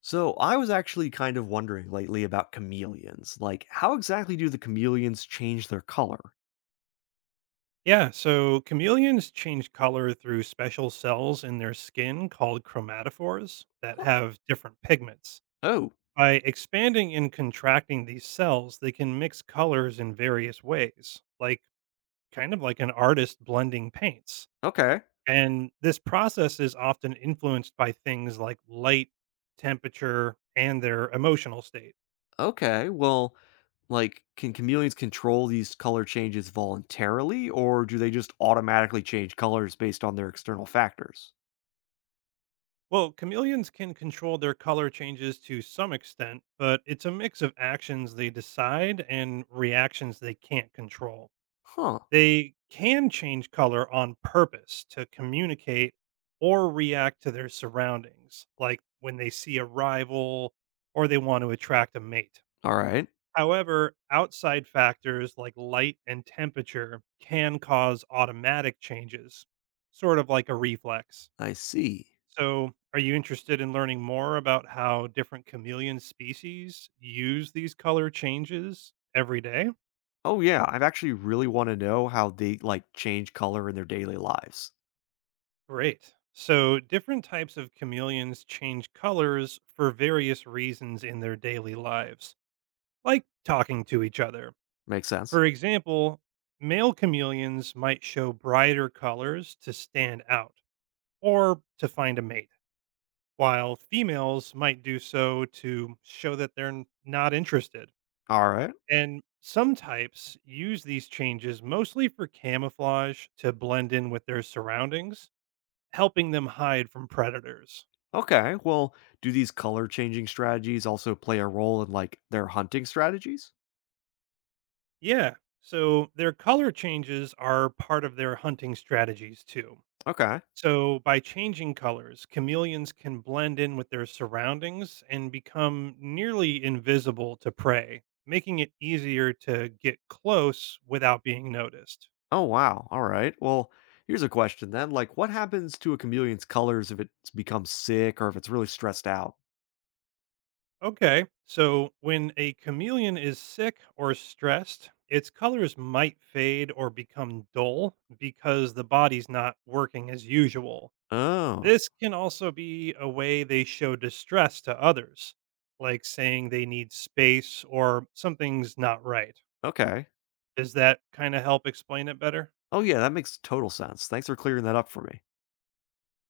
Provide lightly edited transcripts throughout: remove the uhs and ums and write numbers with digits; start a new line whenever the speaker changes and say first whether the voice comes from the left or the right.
left: So, I was actually kind of wondering lately about chameleons. Like, how exactly do the chameleons change their color?
right: Yeah, so chameleons change color through special cells in their skin called chromatophores that
left: Oh,
right: have different pigments.
left: oh,
right: By expanding and contracting these cells, they can mix colors in various ways, kind of like an artist blending paints.
left: okay.
right: And this process is often influenced by things like light, temperature, and their emotional state.
left: Okay. Well, like, can chameleons control these color changes voluntarily, or do they just automatically change colors based on their external factors?
right: Well, chameleons can control their color changes to some extent, but it's a mix of actions they decide and reactions they can't control.
left: Huh.
right: They can change color on purpose to communicate or react to their surroundings, like when they see a rival or they want to attract a mate.
left: All right.
right: However, outside factors like light and temperature can cause automatic changes, sort of like a reflex.
left: I see.
right: So, are you interested in learning more about how different chameleon species use these color changes every day?
left: Oh, yeah. I've actually really want to know how they, like, change color in their daily lives.
right: Great. So, different types of chameleons change colors for various reasons in their daily lives, like talking to each other.
left: Makes sense.
right: For example, male chameleons might show brighter colors to stand out or to find a mate, while females might do so to show that they're not interested.
left: All right.
right: And some types use these changes mostly for camouflage to blend in with their surroundings, helping them hide from predators.
left: Okay. Well, do these color changing strategies also play a role in like their hunting strategies?
right: Yeah, so their color changes are part of their hunting strategies too.
left: Okay.
right: So, by changing colors, chameleons can blend in with their surroundings and become nearly invisible to prey, making it easier to get close without being noticed.
left: Oh, wow. All right. Well, here's a question then. Like, what happens to a chameleon's colors if it becomes sick or if it's really stressed out?
right: Okay. So when a chameleon is sick or stressed, its colors might fade or become dull because the body's not working as usual.
left: Oh,
right: This can also be a way they show distress to others, like saying they need space or something's not right.
left: okay.
right: Does that kind of help explain it better?
left: Oh, yeah. That makes total sense. Thanks for clearing that up for me.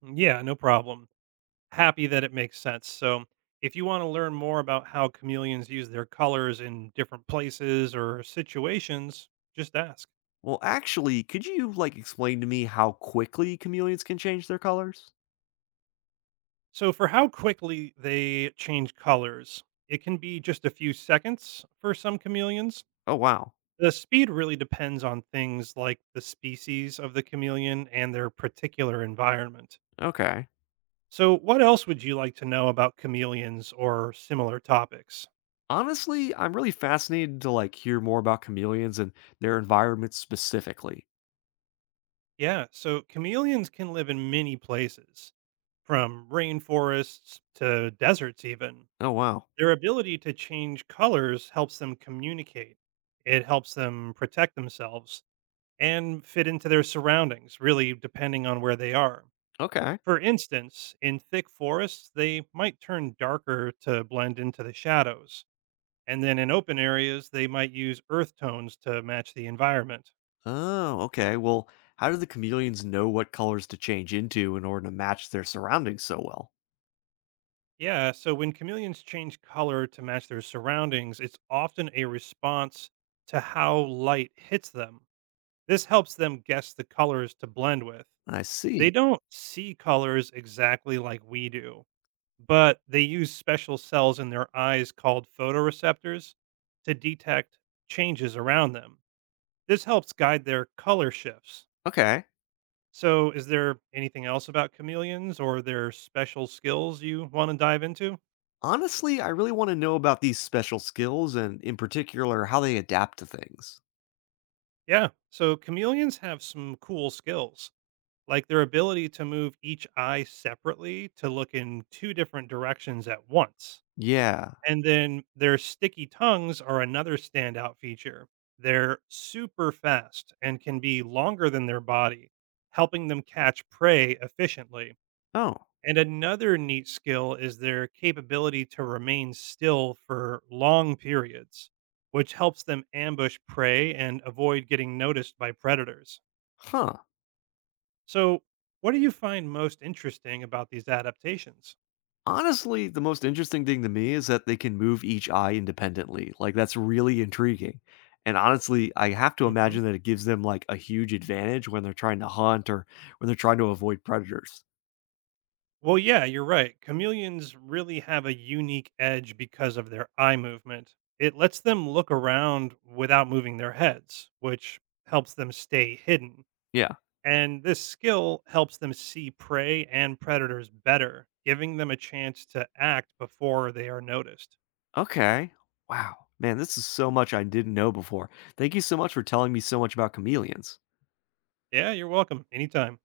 right: Yeah, no problem. Happy that it makes sense. So, if you want to learn more about how chameleons use their colors in different places or situations, just ask.
left: Well, actually, could you like explain to me how quickly chameleons can change their colors?
right: So, for how quickly they change colors, it can be just a few seconds for some chameleons.
left: Oh, wow.
right: The speed really depends on things like the species of the chameleon and their particular environment.
left: Okay.
right: So, what else would you like to know about chameleons or similar topics?
left: Honestly, I'm really fascinated to like hear more about chameleons and their environment specifically.
right: Yeah, so chameleons can live in many places, from rainforests to deserts, even.
left: Oh, wow.
right: Their ability to change colors helps them communicate, it helps them protect themselves and fit into their surroundings, really, depending on where they are.
left: Okay.
right: For instance, in thick forests, they might turn darker to blend into the shadows. And then in open areas, they might use earth tones to match the environment.
left: Oh, okay. Well, how do the chameleons know what colors to change into in order to match their surroundings so well?
right: Yeah, so when chameleons change color to match their surroundings, it's often a response to how light hits them. This helps them guess the colors to blend with.
left: I
right: They
left: see.
right: don't see colors exactly like we do, but they use special cells in their eyes called photoreceptors to detect changes around them. This helps guide their color shifts.
left: Okay.
right: So, is there anything else about chameleons or their special skills you want to dive into?
left: Honestly, I really want to know about these special skills and, in particular, how they adapt to things.
right: Yeah. So chameleons have some cool skills, like their ability to move each eye separately to look in two different directions at once.
left: Yeah.
right: And then their sticky tongues are another standout feature. They're super fast and can be longer than their body, helping them catch prey efficiently.
left: Oh,
right: And another neat skill is their capability to remain still for long periods, which helps them ambush prey and avoid getting noticed by predators.
left: huh.
right: So, what do you find most interesting about these adaptations?
left: Honestly, the most interesting thing to me is that they can move each eye independently. Like, that's really intriguing. And honestly, I have to
right: Hmm.
left: imagine that it gives them like a huge advantage when they're trying to hunt or when they're trying to avoid predators.
right: Well, yeah, you're right. Chameleons really have a unique edge because of their eye movement. It lets them look around without moving their heads, which helps them stay hidden.
left: Yeah.
right: And this skill helps them see prey and predators better, giving them a chance to act before they are noticed.
left: Okay. Wow. Man, this is so much I didn't know before. Thank you so much for telling me so much about chameleons.
right: Yeah, you're welcome. Anytime.